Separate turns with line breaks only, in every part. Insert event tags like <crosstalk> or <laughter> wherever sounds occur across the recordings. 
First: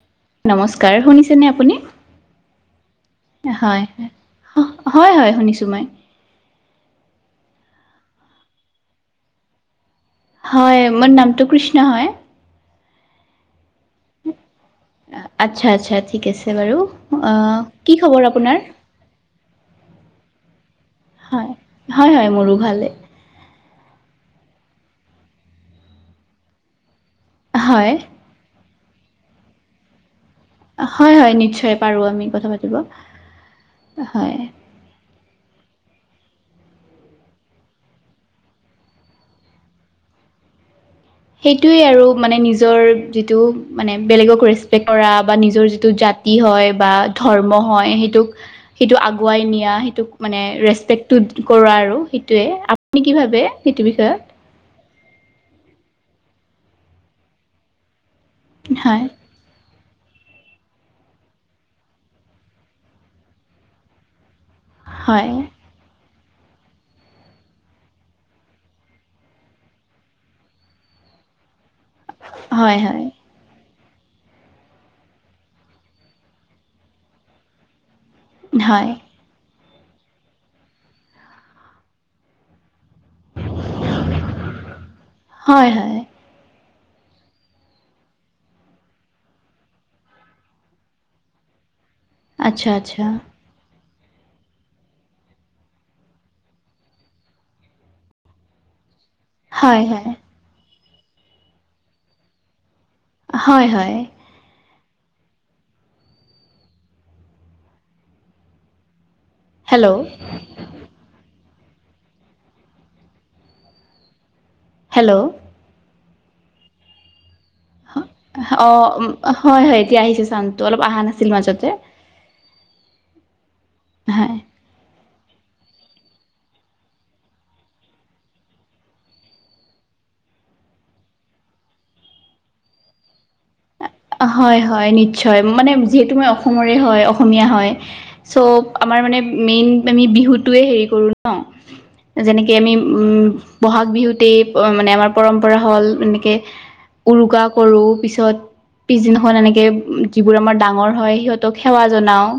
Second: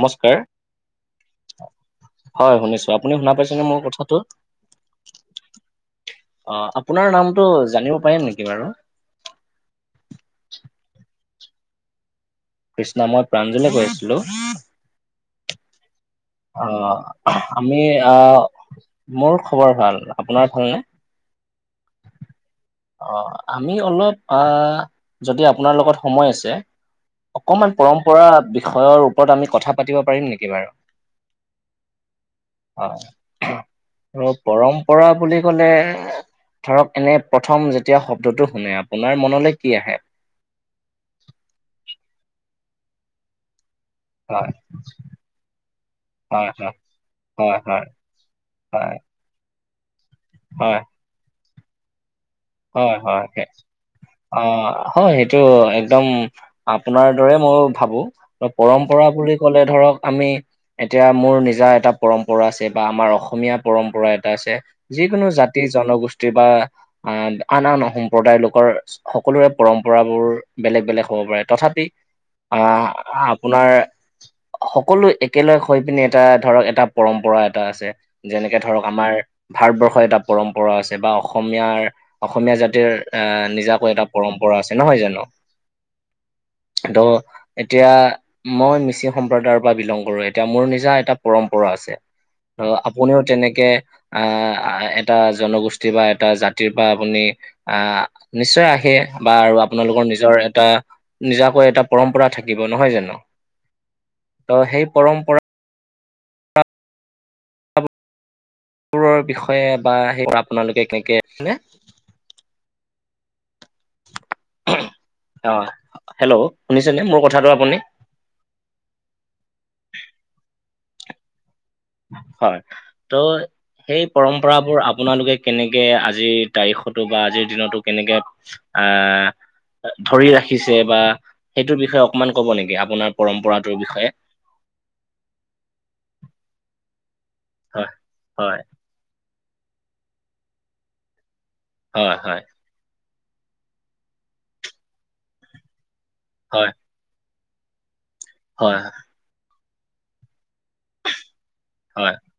নমস্কাৰ
নমস্কাৰ, শুনিছেনে আপুনি
হয় শুনিছোঁ আপুনি শুনা পাইছেনে মোৰ
হয়
কথাটো
হয় হয় শুনিছো মই।
অ আপোনাৰ নামটো জানিব পাৰিম নেকি বাৰু
হয়, মোৰ নামটো কৃষ্ণা হয়।
কৃষ্ণা মই প্ৰাঞ্জলে কৈ আছিলো।
আচ্ছা আচ্ছা, ঠিক আছে।
অ,
বাৰু আহ,
আমি
কি
অ
খবৰ আপোনাৰ
মোৰ খবৰ ভাল। আপোনাৰ ভালনে?
হয়, হয় হয় মোৰো ভালেই।
অ আমি অলপ, আ যদি আপোনাৰ লগত সময় আছে অকণমান
হয়
পৰম্পৰা বিষয়ৰ ওপৰত আমি কথা পাতিব পাৰিম নেকি বাৰু?
হয় হয়, নিশ্চয় পাৰো আমি কথা পা
অ আৰু পৰম্পৰা বুলি ক'লে ধৰক, এনে প্ৰথম যেতিয়া শব্দটো শুনে, আপোনাৰ মনলৈ কি আহে?
সেইটোৱেই আৰু মানে নিজৰ যিটো মানে বেলেগক
হয়
ৰেচপেক্ট কৰা বা নিজৰ যিটো জাতি হয় বা ধৰ্ম হয় সেইটোক
হয়
সেইটো আগুৱাই নিয়া সেইটোক মানে
হয় হয়
ৰেচপেক্টো কৰো আৰু সেইটোৱে
হয়
আপুনি কি
হয়
ভাবে সেইটো বিষয়ে
অ হয় সেইটো একদম আপোনাৰ দৰে মই ভাবো
হয়,
পৰম্পৰা বুলি ক'লে ধৰক আমি এতিয়া মোৰ নিজা এটা পৰম্পৰা আছে বা আমাৰ অসমীয়া পৰম্পৰা এটা আছে। যিকোনো
হয়,
জাতি, জনগোষ্ঠীৰ বা অহ, আন আন সম্প্ৰদায়ৰ লোকৰ সকলোৰে পৰম্পৰাবোৰ বেলেগ বেলেগ হ'ব পাৰে, তথাপি আ
হয়, হয়,
আপোনাৰ সকলো একেলগ হৈ পিনি এটা ধৰক এটা পৰম্পৰা এটা আছে, যেনেকে ধৰক
হয়,
আমাৰ ভাৰতবৰ্ষৰ এটা পৰম্পৰা আছে বা অসমীয়াৰ অসমীয়া জাতিৰ আ নিজাকৈ এটা পৰম্পৰা আছে নহয় জানো?
হয়, হয়,
ত' এতিয়া মই মিচিং সম্প্ৰদায়ৰ পৰা বিলং কৰো, এতিয়া মোৰ নিজা এটা পৰম্পৰা আছে। ত'
আচ্ছা, আচ্ছা,
আপুনিও তেনেকে আহ এটা জনগোষ্ঠী বা এটা জা তিৰ পৰা আপুনি আহ নিশ্চয় আহে বা আৰু
হয়,
আপোনালোকৰ
হয়,
নিজৰ এটা নিজাকৈ এটা পৰম্পৰা থাকিব। নহয় জানো?
হয় হয়।
ত' সেই পৰম্পৰা বোৰৰ বিষয়ে বা
হেল্ল',
সেইবোৰ আপোনালোকে কেনেকে
হেল্ল
অঁ, হেল্ল শুনিছেনে মোৰ কথাটো আপুনি?
অঁ, হয় এতিয়া আহিছে চাউণ্ডটো অলপ অহা নাছিল মাজতে।
হয়, ত সেই
হয়।
পৰম্পৰাবোৰ আপোনালোকে কেনেকে আজিৰ তাৰিখতো বা আজিৰ দিনতো কেনেকে আঁ ধৰি ৰাখিছে বা সেইটোৰ বিষয়ে অকমান ক'ব নেকি, আপোনাৰ পৰম্পৰাটোৰ বিষয়ে?
হয় হয়, নিশ্চয় মানে যিহেতু মই অসমৰেই হয়, অসমীয়া হয়, চৌ আমাৰ মানে মেইন আমি বিহুটোয়েই হেৰি কৰো ন,
হয় হয়
যেনেকে আমি উম বহাগ বিহুতেই মানে আমাৰ পৰম্পৰা হ'ল এনেকে
হয়।
উৰুকা কৰো, পিছত
হয়
পিছদিনাখন এনেকে যিবোৰ আমাৰ ডাঙৰ হয় সিহঁত তক সেৱা
হয়
জনাও,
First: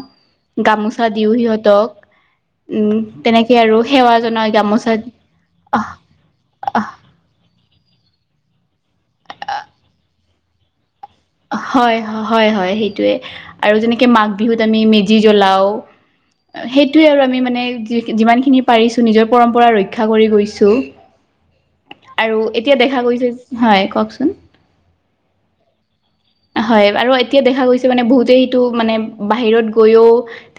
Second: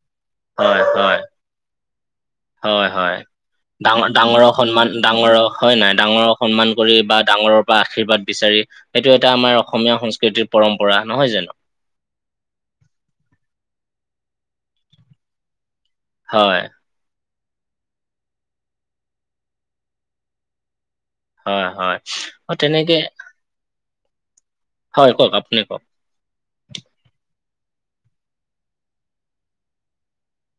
হয়
গামোচা
হয়
দিও সিহঁতক।
হয়
উম
হয়,
তেনেকে আৰু
ডাঙৰ
সেৱা জনাই
ডাঙৰক সন্মান
গামোচা
ডাঙৰক হয় নে
আহ
নাই, ডাঙৰক সন্মান
আহ
কৰি বা ডাঙৰৰ পৰা আশীৰ্বাদ বিচাৰি সেইটো এটা আমাৰ অসমীয়া সংস্কৃতিৰ পৰম্পৰা, নহয় জানো?
হয় হয় হয় সেইটোয়ে, আৰু যেনেকে মাঘ বিহুত আমি মেজি জ্বলাও।
হয়
সেইটোৱেই আৰু আমি মানে যিমান খিনি পাৰিছো, নিজৰ পৰম্পৰা ৰক্ষা কৰি গৈছো।
হয়, হয়।
আৰু
অ'
এতিয়া
তেনেকে
দেখা গৈছে, হয় কওকচোন?
হয় কওক, আপুনি কওক।
হয় আৰু এতিয়া দেখা গৈছে মানে বহুতেই সেইটো মানে বাহিৰত গৈও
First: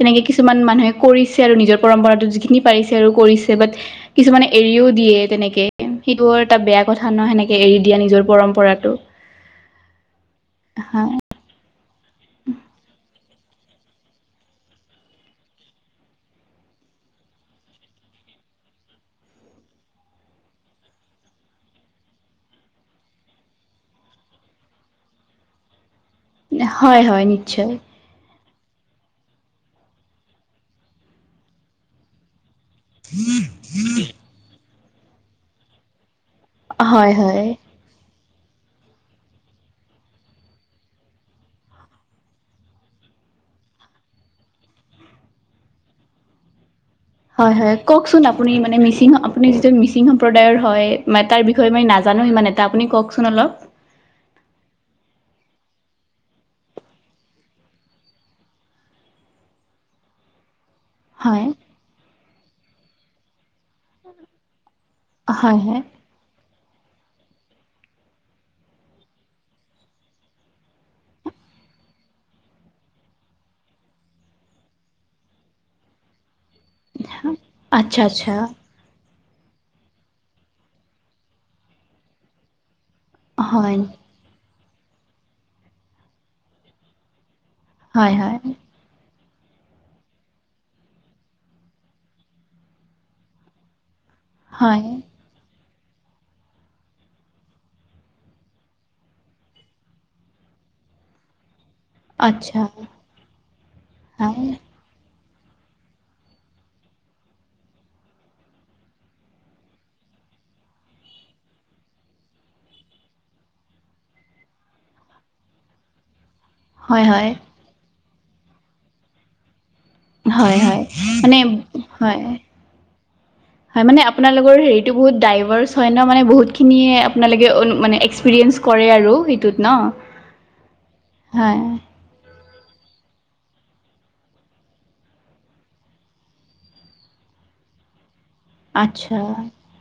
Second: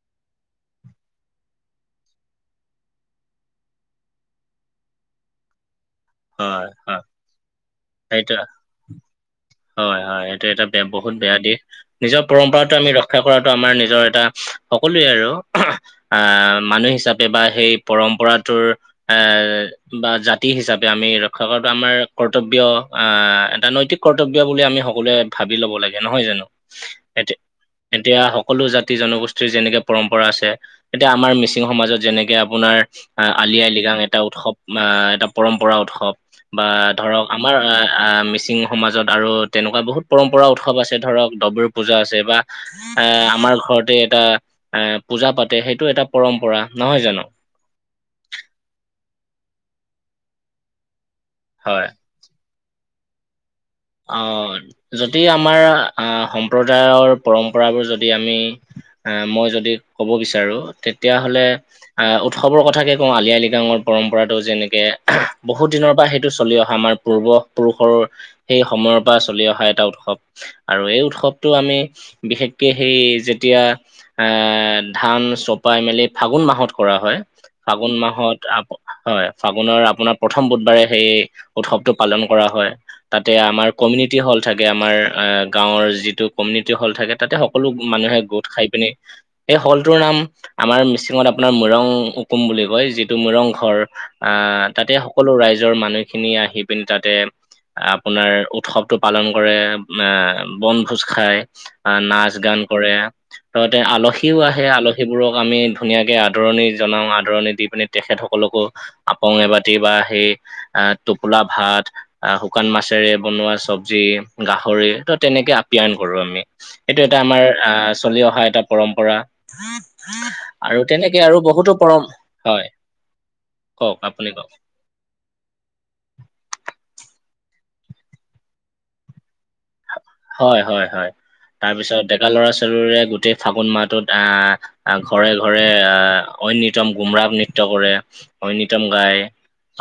তেনেকে কিছুমান মানুহে কৰিছে আৰু নিজৰ পৰম্পৰাতো যিখিনি পাৰিছে আৰু কৰিছে, বাত কিছুমানে এৰিও দিয়ে তেনেকে, সেইটো এটা
হয়,
বেয়া
হয়।
কথা ন সেনেকে এৰি দিয়া নিজৰ
সেইটো
পৰম্পৰাটো।
হয় হয়, সেইটো এটা বেয়া বহুত
হয়
বেয়া দিশ। নিজৰ পৰম্পৰাটো আমি ৰক্ষা কৰাটো আমাৰ নিজৰ এটা সকলোৱে আৰু আহ মানুহ হিচাপে বা সেই পৰম্পৰাটোৰ এ বা জাতি হিচাপে আমি ৰক্ষা কৰাটো আমাৰ কৰ্তব্য, আঁহ এটা নৈতিক কৰ তব্য বুলি আমি সকলোৱে ভাবি ল'ব লাগে নহয় জানো।
হয় হয় নিশ্চয়।
এতিয়া সকলো জাতি জনগোষ্ঠীৰ যেনেকে পৰম্পৰা আছে, এতিয়া আমাৰ মিচিং সমাজত যেনেকে আপোনাৰ আঁ, আলি আই লৃগাং এটা উৎসৱ, আঁহ এটা পৰম্পৰা উৎসৱ। বা
হয়
ধৰক
হয়
আমাৰ আঁ মিচিং সমাজত আৰু তেনেকুৱা বহুত পৰম্পৰা উৎসৱ আছে, ধৰক ডবৰু পূজা আছে, বা এ আমাৰ ঘৰতে এটা আহ পূজা পাতে সেইটো এটা পৰম্পৰা নহয় জানো?
হয় হয়, কওকচোন আপুনি মানে মিচিং আপুনি যিটো মিচিং সম্প্ৰদায়ৰ হয়। ‌ মানে তাৰ বিষয়ে
হয়
মাই নাজ জানো সিমান এটা আপুনি কওকচোন অলপ
আঁহ, যদি আমাৰ আঁহ সম্প্ৰদায়ৰ পৰম্পৰাবোৰ যদি আমি অঁ মই যদি ক'ব বিচাৰো। তেতিয়া হ'লে,
হয়
অঁ উৎসৱৰ কথাকে কওঁ আলি আই লৃগাং পৰম্পৰাটো যেনেকে
হয়
বহুত
হয়
দিনৰ পৰা সেইটো চলি অহা আমাৰ পূৰ্ব পুৰুষৰ সেই সময়ৰ পৰা চলি অহা এটা উৎসৱ। আৰু এই উৎসৱটো আমি বিশেষকে সেই যেতিয়া এ ধান চপাই মেলি ফাগুন মাহত কৰা হয়, ফাগুন
আচ্ছা আচ্ছা
মাহত আপ হয়, ফাগুনৰ আপোনাৰ প্ৰথম বুধবাৰে সেই উৎসৱটো পালন কৰা হয়। তাতে আমাৰ
হয়
কমিউনিটি হল থাকে, আমাৰ গাঁৱৰ যিটো কমিউনিটি হল থাকে তাতে সকলো
হয়
মানুহে
হয়
গোট খাই পিনে। এই হলটোৰ নাম আমাৰ মিচিঙত আপোনাৰ মুৰং উকুম বুলি কয়। যিটো মুৰং ঘৰ। আহ
হয়
তাতে সকলো ৰাইজৰ মানুহখিনি আহি- পিনি তাতে আপোনাৰ উৎসৱটো পালন কৰে, আহ বনভোজ খায়। আহ নাচ
আচ্ছা
গান কৰে, ততে আলহীও
হয়
আহে আল সেইবোৰক আমি ধুনীয়াকৈ আদৰণি জনাওঁ, আদৰণি দি পিনি তেখেতসকলকো আপং এবাতি বা সেই আহ টোপোলা ভাত আহ শুকান মাছেৰে বনোৱা চব্জি, গাহৰি ত তেনেকে আপ্যায়ন কৰো আমি। এইটো
হয়
এটা
হয়
আমাৰ আহ চলি অহা এটা পৰম্পৰা।
হয়
আৰু
হয়
তেনেকে আৰু
মানে
বহুতো পৰম হয়।
হয়
কওক
মানে
আপুনি কওক
আপোনালোকৰ হেই সেই টো বহুত ডাইভৰচ হয় ন মানে বহুতখিনিয়ে আপোনালোকে মানে এক্সপিৰিয়েঞ্চ কৰে আৰু সেইটোত ন।
হয় হয় হয় তাৰপিছত ডেকা ল'ৰা -ছোৱালীৰে গোটেই ফাগুন মাহটোত আহ আহ ঘৰে ঘৰে আহ ঐনিতম গুমৰাপ নৃত্যয় কৰে। ঐনিতম গাই
আচ্ছা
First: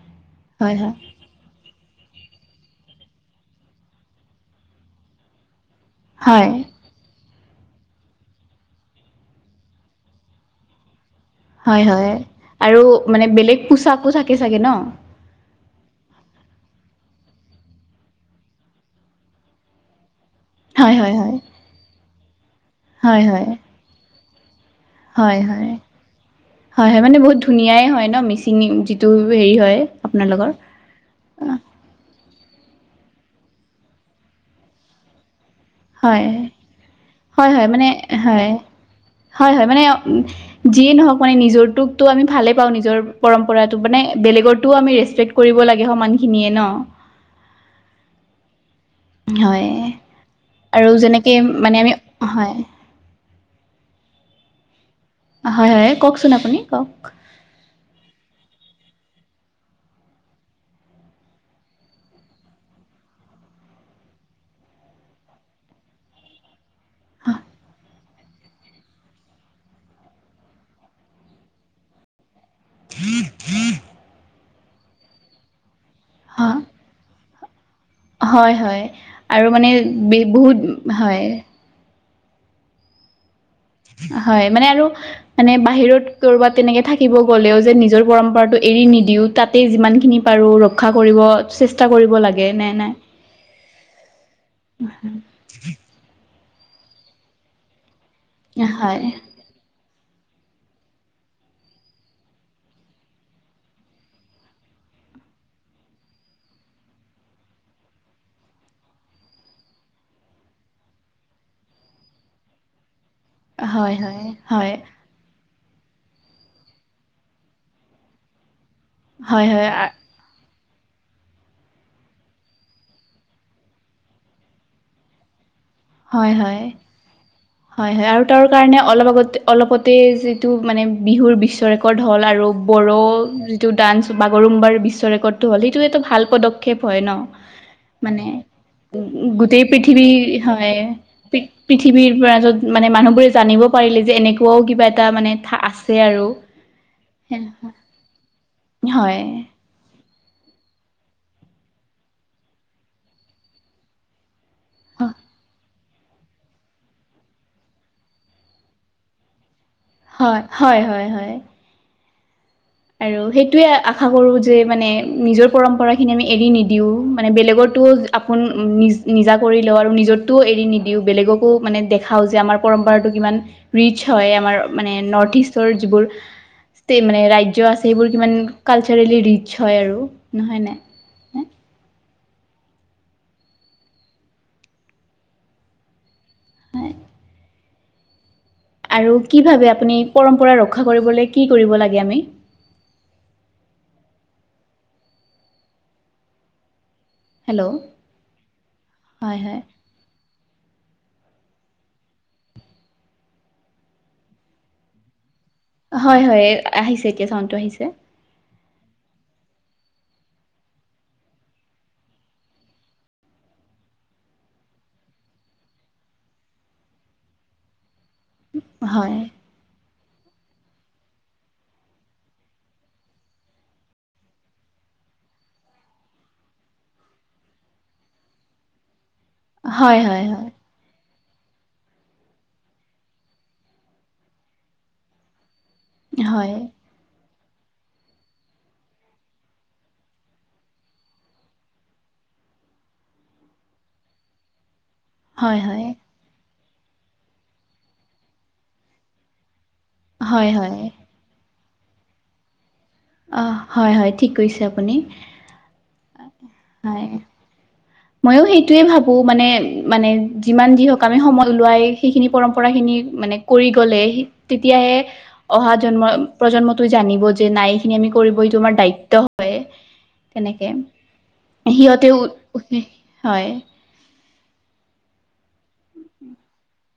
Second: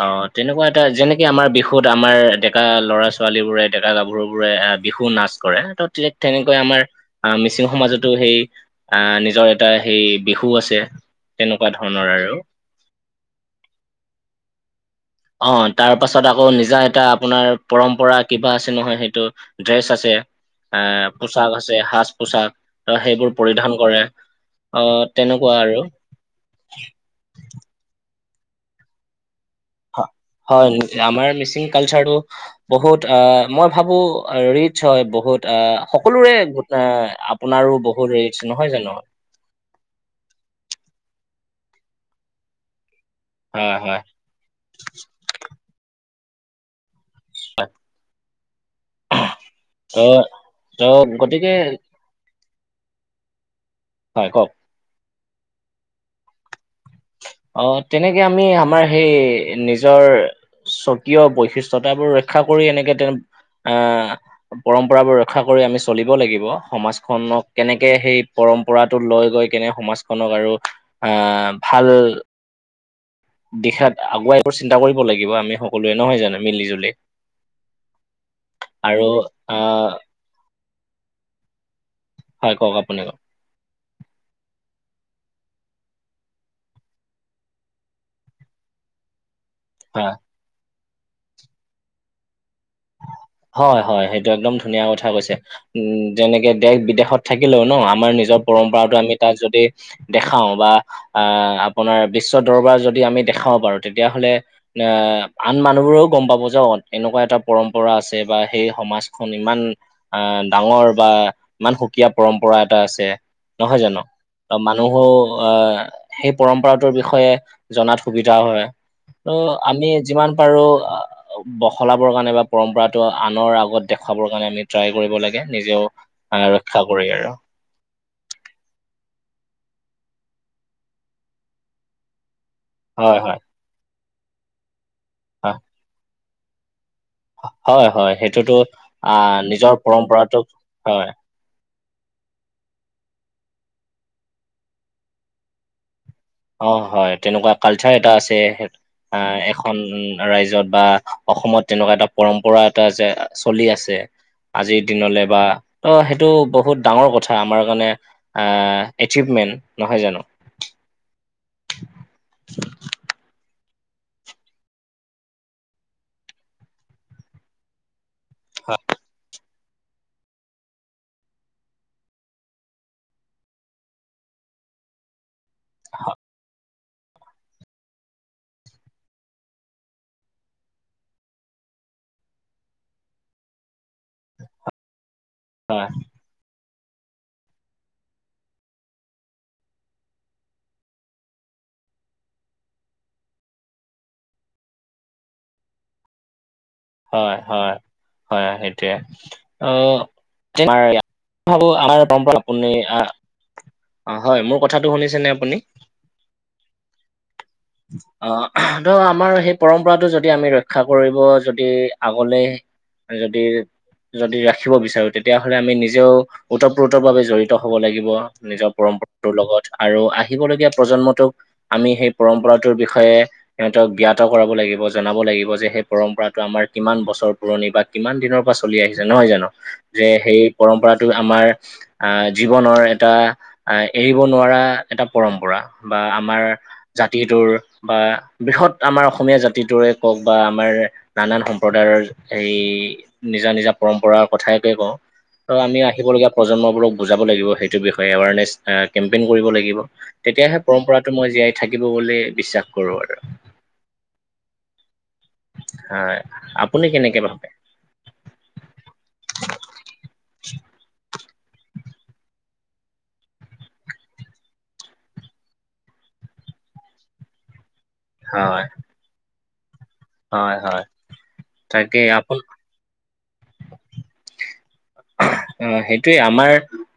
অ তেনেকুৱা
হয়
এটা
হয়
যেনে কি আমাৰ বিহুত আমাৰ ডেকা ল'ৰা ছোৱালীবোৰে ডেকা গাভৰুবোৰে বিহু নাচ কৰে ত
হয়
তেনেকৈ আমাৰ। আহ মিচিং সমাজতো সেই আহ নিজৰ এটা সেই বিহু আছে। তেনেকুৱা
হয়
ধৰণৰ
হয়
আৰু
আৰু মানে বেলেগ পোচাকো থাকে চাগে ন।
অ তাৰ পাছত আকৌ নিজা এটা আপোনাৰ পৰম্পৰা কিবা আছে নহয় সেইটো। ড্ৰেছ আছে। এ
হয় হয় হয়
পোচাক আছে সাজ পোচাক ত
হয়
সেইবোৰ
হয়
পৰিধান কৰে। আহ
হয়
তেনেকুৱা
হয়
আৰু
হয় হয় মানে বহুত ধুনীয়াই হয় ন, মিচিং যিটো হেৰি হয়।
হয়
আপোনালোকৰ
হয় আমাৰ মিচিং। কালচাৰ টো বহুত মই ভাবো ৰিতচ্ হয় বহুত অহ
হয়
সকলোৰে এ
হয় হয়
আপোনাৰো
মানে
বহুত ৰিটচ্
হয়
নহয় জানো
হয় হয় মানে যিয়ে নহওক মানে নিজৰটোক টো আমি ভালে পাওঁ নিজৰ পৰম্পৰাটো
হয় হয়।
মানে বেলেগতটোও, আমি ৰেচপেক্ট কৰিব লাগে সমান খিনিয়ে ন।
হয়।
হয়
ত
আৰু যেনেকৈ
গতিকে
মানে আমি হয়।
হয় কওক।
হয় হয় কওকচোন আপুনি কওক।
অ তেনেকে আমি আমাৰ সেই নিজৰ। স্বকীয় বৈশিষ্টয়তাবোৰ ৰক্ষা কৰি এনেকে তেওঁ আহ পৰম্পৰাবোৰ ৰক্ষা কৰি আমি চলিব লাগিব, সমাজখনক কেনেকে সেই পৰম্পৰাতটো লৈ গৈ কেনে সমাজখনক আৰু আহ ভাল।
হ <inaudible>
দিশাত আগুৱাই এইবোৰ চিন্তা কৰিব লাগিব আমি সকলোৱে নহয় জানো
হ-
মিলি জুলি
হয় হয় আৰু মানে
আহ
বহুত হয়।
হয় কওক আপুনি কওক?
হয় মানে আৰু মানে বাহিৰত কৰবাত তেনেকে থাকিব গ'লেও যে নিজৰ পৰম্পৰাটো এৰি নিদিও তাত তাতে যিমান
হা
খিনি পাৰো ৰক্ষা কৰিব চেষ্টা কৰিব লাগে, নে নাই?
হয় হয় সেইটো একদম ধুনীয়া কথা কৈছে। উম যেনেকে দেশ বিদেশত থাকিলেও ন আমাৰ নিজৰ পৰম্পৰাটো
হয়
আমি তাত যদি দেখাও বা আহ আপোনাৰ বিশ্ব দৰবাৰ যদি আমি দেখাব পাৰো তেতিয়াহ'লে তিয়া আন মানুহবোৰেও গম পাব যে অ এনেকুৱা এটা পৰম্পৰা আছে বা সেই সমাজখন ইমান আহ ডাঙৰ বা ইমান সুকীয়া পৰম্পৰা এটা আছে। নহয়
হয়
জানো
হয় হয়
মানুহো আহ সেই পৰম্পৰাটোৰ বিষয়ে জনাত সুবিধা হয় ত
হয় হয় আ
আমি যিমান বাৰু আ বখলাবৰ কাৰণে বা পৰম্পৰাটো আনৰ আগত দেখুৱাবৰ কাৰণে আমি ট্ৰাই কৰিব লাগে নিজেও
হয়
আহ
হয়
ৰক্ষা কৰি আৰু
হয় হয় আৰু তাৰ কাৰণে অলপ আগতে অলপতে যিটো মানে বিহুৰ বিশ্ব ৰেকৰ্ড হ'ল আৰু বড়ো
হয় হয়
যিটো ডান্স বাগৰুম্বাৰ বিশ্ব ৰেকৰ্ডটো হ'ল সেইটো এইটো ভাল পদক্ষেপ হয় ন
হয় হয় হয়
মানে
সেইটোতো
উ
আহ
গোটেই
নিজৰ
পৃথিৱী
পৰম্পৰাটোক
হয় পৃ পৃথিৱীৰ মাজত মানে মানুহ বোৰে জানিব পাৰিলে যে এনেকুৱাও কিবা এটা মানে থা আছে আৰু
অ হয় তেনেকুৱা কালচাৰ এটা আছে সেটো আ
হয়
এ- খন ৰাজ্যত বা অসমত তেনেকুৱা এটা পৰম্পৰা এটা যে চলি আছে আজিৰ দিনলে বা অ সেইটো বহুত ডাঙৰ কথা আমাৰ কাৰণে আহ এচিউভমেণ্ট নহয় জানো
হয় হয় হয় হয় আৰু সেইটোৱে আশা কৰোঁ যে মানে নিজৰ পৰম্পৰাখিনি আমি এৰি নিদিওঁ মানে বেলেগৰতো আপোন নিজ নিজাক কৰি লওঁ আৰু নিজৰতোও এৰি নিদিওঁ বেলেগকো মানে দেখাওঁ যে আমাৰ পৰম্পৰাটো কিমান ৰিচ হয় আমাৰ মানে নৰ্থ ইষ্টৰ যিবোৰ টি মানে ৰাই- জ্য আছে সেইবোৰ কিমান কালচাৰেলি ৰিচ হয় আৰু হয় নাই
অ হয়
হয় আৰু কি ভাবে আপুনি পৰম্পৰা ৰক্ষা কৰিবলে কি কৰিব লাগে আমি
হয় হয়
হেল্ল'
হয় সেইটোৱে
হয় হয়
অহ তোমাৰো ইয়া ভাবো আৰ পৰম্পৰা আপুনি আ অ হয় মোৰ কথাটো শুনিছেনে আপুনি?
হয় হয় এ আহিছে এতিয়া চাউণ্ডটো আহিছে
অ ধৰ আমাৰ সেই পৰম্পৰাটো যদি আমি ৰক্ষা কৰিব যদি আগলে এ যদি যদি ৰাখিব বিচাৰো তেতিয়াহ'লে আমি নিজেও ওতঃপ্ৰোত ভাবে জড়িত হ'ব লাগিব। নিজৰ
হয়
পৰম্পৰাটোৰ লগত আৰু আহিবলগীয়া প্ৰজন্মটোক আমি সেই পৰম্পৰাটোৰ বিষয়ে সিহঁতক গ্যাত কৰাব লাগিব জনাব লাগিব যে সেই পৰম্পৰাটো আমাৰ কিমান বছৰ পুৰণি বা কিমান দিনৰ পৰা চলি আহিছে নহয় জানো।
হয়
যে
হয়
সেই
হয়
পৰম্পৰাটো আমাৰ আহ জীৱনৰ এটা আ এৰিব নোৱাৰা এটা পৰম্পৰা বা আমাৰ
হয়
জাতিটোৰ বা বৃহৎ আমাৰ অসমীয়া জাতিটোৰে কওক বা আমাৰ নানান সম্প্ৰদায়ৰ হেয়ি নিজা নিজা পৰম্পৰা কথাকে কওঁ ত
হয়
আমি
হয়
আহিবলীয়া প্ৰজন্মবোৰক বুজাব লাগিব সেইটোৰ বিষয়ে এৱাৰনেছ কেম্পেইন কৰিব লাগিব।
হয়
তেতিয়াহে
হয়
পৰম্পৰাটো মই জীয়াই থাকিব বুলি বিশ্বাস কৰো আৰু।
অহ হয় হয় ঠিক কৰিছে আপুনি।
হয় আপুনি কেনেকে ভাবে।
ময়ও সেইটোৱে ভাবো মানে মানে যিমান যি হওক আমি সময় ওলোৱাই সেইখিনি পৰম্পৰা খিনি মানে, কৰি গ'লে তেতিয়াহে অহা জন্ম প্ৰজন্মটোৱে জানিব যে নাই। খিনি আমি কৰিব এইটো
হয়
আমাৰ দায়িত্ব হয়
হয়
তেনেকে
হয় তাকে
সিহঁতেও,
আপোন
হয়।
অ সেইটোৱে আমাৰ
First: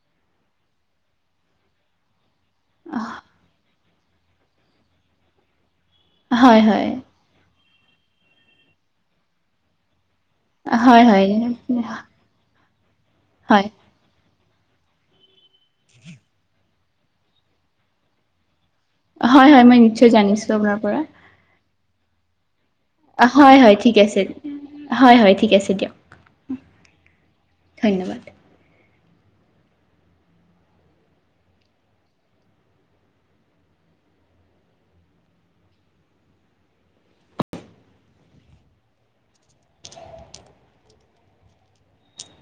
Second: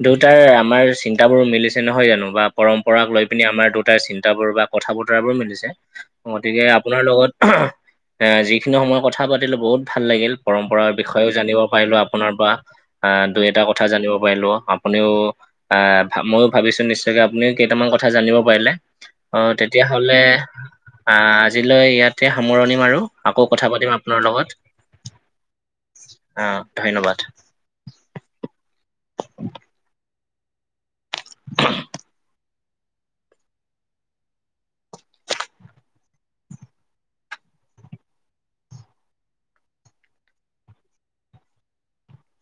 দুউটাৰ আমাৰ চিন্তাবোৰো মিলিছে নহয় জানো বা, পৰম্পৰাক লৈ পিনি আমাৰ দেউটাই চিন্তাবোৰ বা কথা বতৰাবোৰ মিলিছে
হয় হয়
গতিকে আপোনাৰ লগত। এ যিখিনি সময়ত কথা পাতিলো বহুত ভাল লাগিল পৰম্পৰাৰ
হয় হয়
বিষয়েও জানিব পাৰিলো, আপোনাৰ পৰা দুই এটা
হয়
কথা জানিব পাৰিলো। আপুনিও আহ ময়ো ভাবিছো নিশ্চয়কে আপুনিও কেইটামান কথা জানিব পাৰিলে। অ
হয় হয় মই নিশ্চয়
তেতিয়াহলে
জানিছো আপোনাৰ পৰা
আহ আজিলৈ ইয়াতে সামৰণিম মাৰো। আকৌ
হয়
কথা
হয়
পাতিম
ঠিক
আপোনাৰ
আছে
লগত।
হয় হয় ঠিক আছে দিয়ক।
অ ধন্যবাদ।
ধন্যবাদ।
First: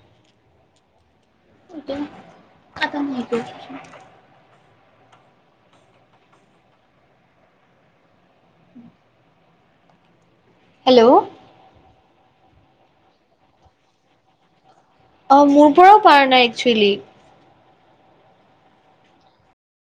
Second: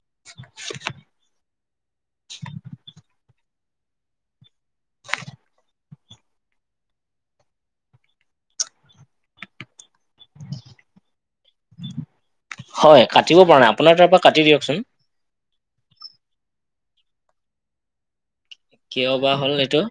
<unintelligible>
<unintelligible>
<inaudible>
হেল্ল',
হয় কাটিব পৰা নাই আপোনাৰ তাৰ পৰা কাটি দিয়কচোন।
অ মোৰ পৰাও পাৰা নাই একচুৱেলি।
কিয় বা হ'ল এতো।